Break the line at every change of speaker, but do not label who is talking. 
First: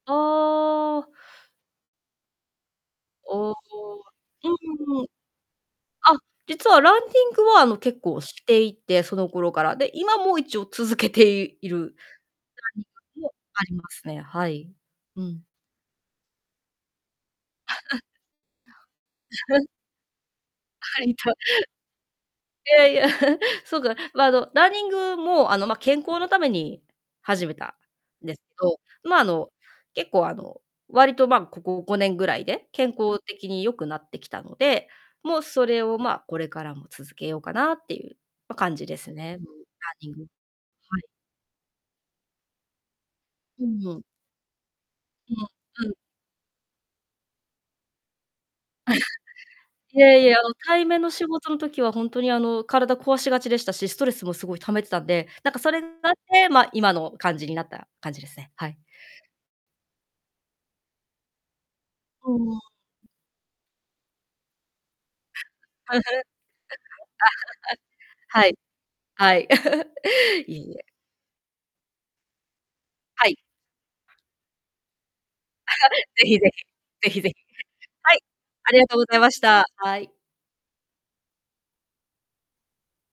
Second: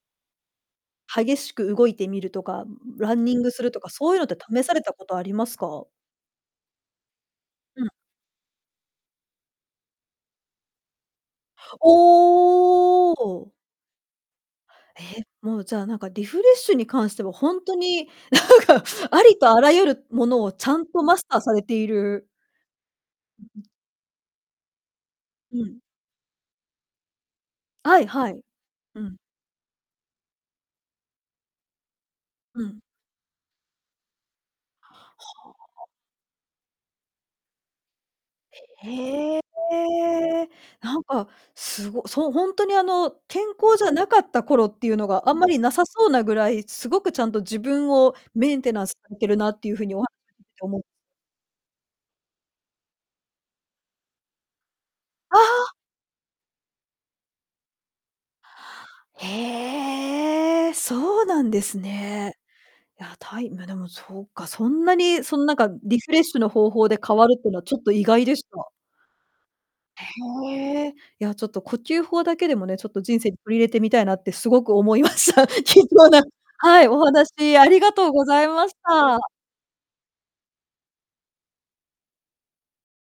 ああ。
激しく動いてみるとか、ランニング
おお。
するとか、そういうのって試された
う
こ
ん。
とありますか？
あ、実はランニングはあの
うん。
結構していて、その頃から、で、今も一応続けている。
お お！
ありますね、はい。
へ、
うん。
もうじゃあなんかリフレッシュに関してはほんと になんか、ありとあ らゆるものをちゃんと
はい
マス
とい
ターされている。
やいや、
うん、う。
すごく、ま、あのランニングも、あ
う
の、ま、
ん。
健康のために始めた
はい
ん
は
です
い。
けど、
う
ま、
ん。
あの結構、あの割と、ま、ここ5年ぐらい
う
で
ん。
健康的に良くなってきたので、もう
は
それ
あ。
を、ま、これからも続けようかなっていう。ま、感じです
へ
ね。
え。
うん、ランニング。
な
は
ん
い。
か、すごそう、本当にあの健
う
康じゃ
ん。
なかった頃っていうのがあ
う
んま
ん。
りなさ
うん。
そうなぐらい、すごくちゃんと自分をメンテナンスされてるなってい うふうにお
い
は
えいえ、あの
っておも
対面の仕事の時はほんとにあの体壊しがちでしたし、ストレスもすごい溜めてたんで、
あ
なんかそ
は。
れがあって、ま、今の感じになった感じですね。はい。
へえ、そうなんです
う
ね。
ん。
いや、たいま、でもそっか、そんなにそのなんか
あ、
リフレッシュの方法で変わるっていうのはちょっと意外でし
はい。
た。
はい。はい。いいえ。
へえ。いや、ちょっと呼吸法だけでもね、ちょっと人
は
生
い。
に取り入れてみたいなってすごく思いました。貴 重な、
是非是非、
はい、お
是非是非。
話ありがとう
はい。
ございま
あ
し
りがとうござい
た。
ました。はい。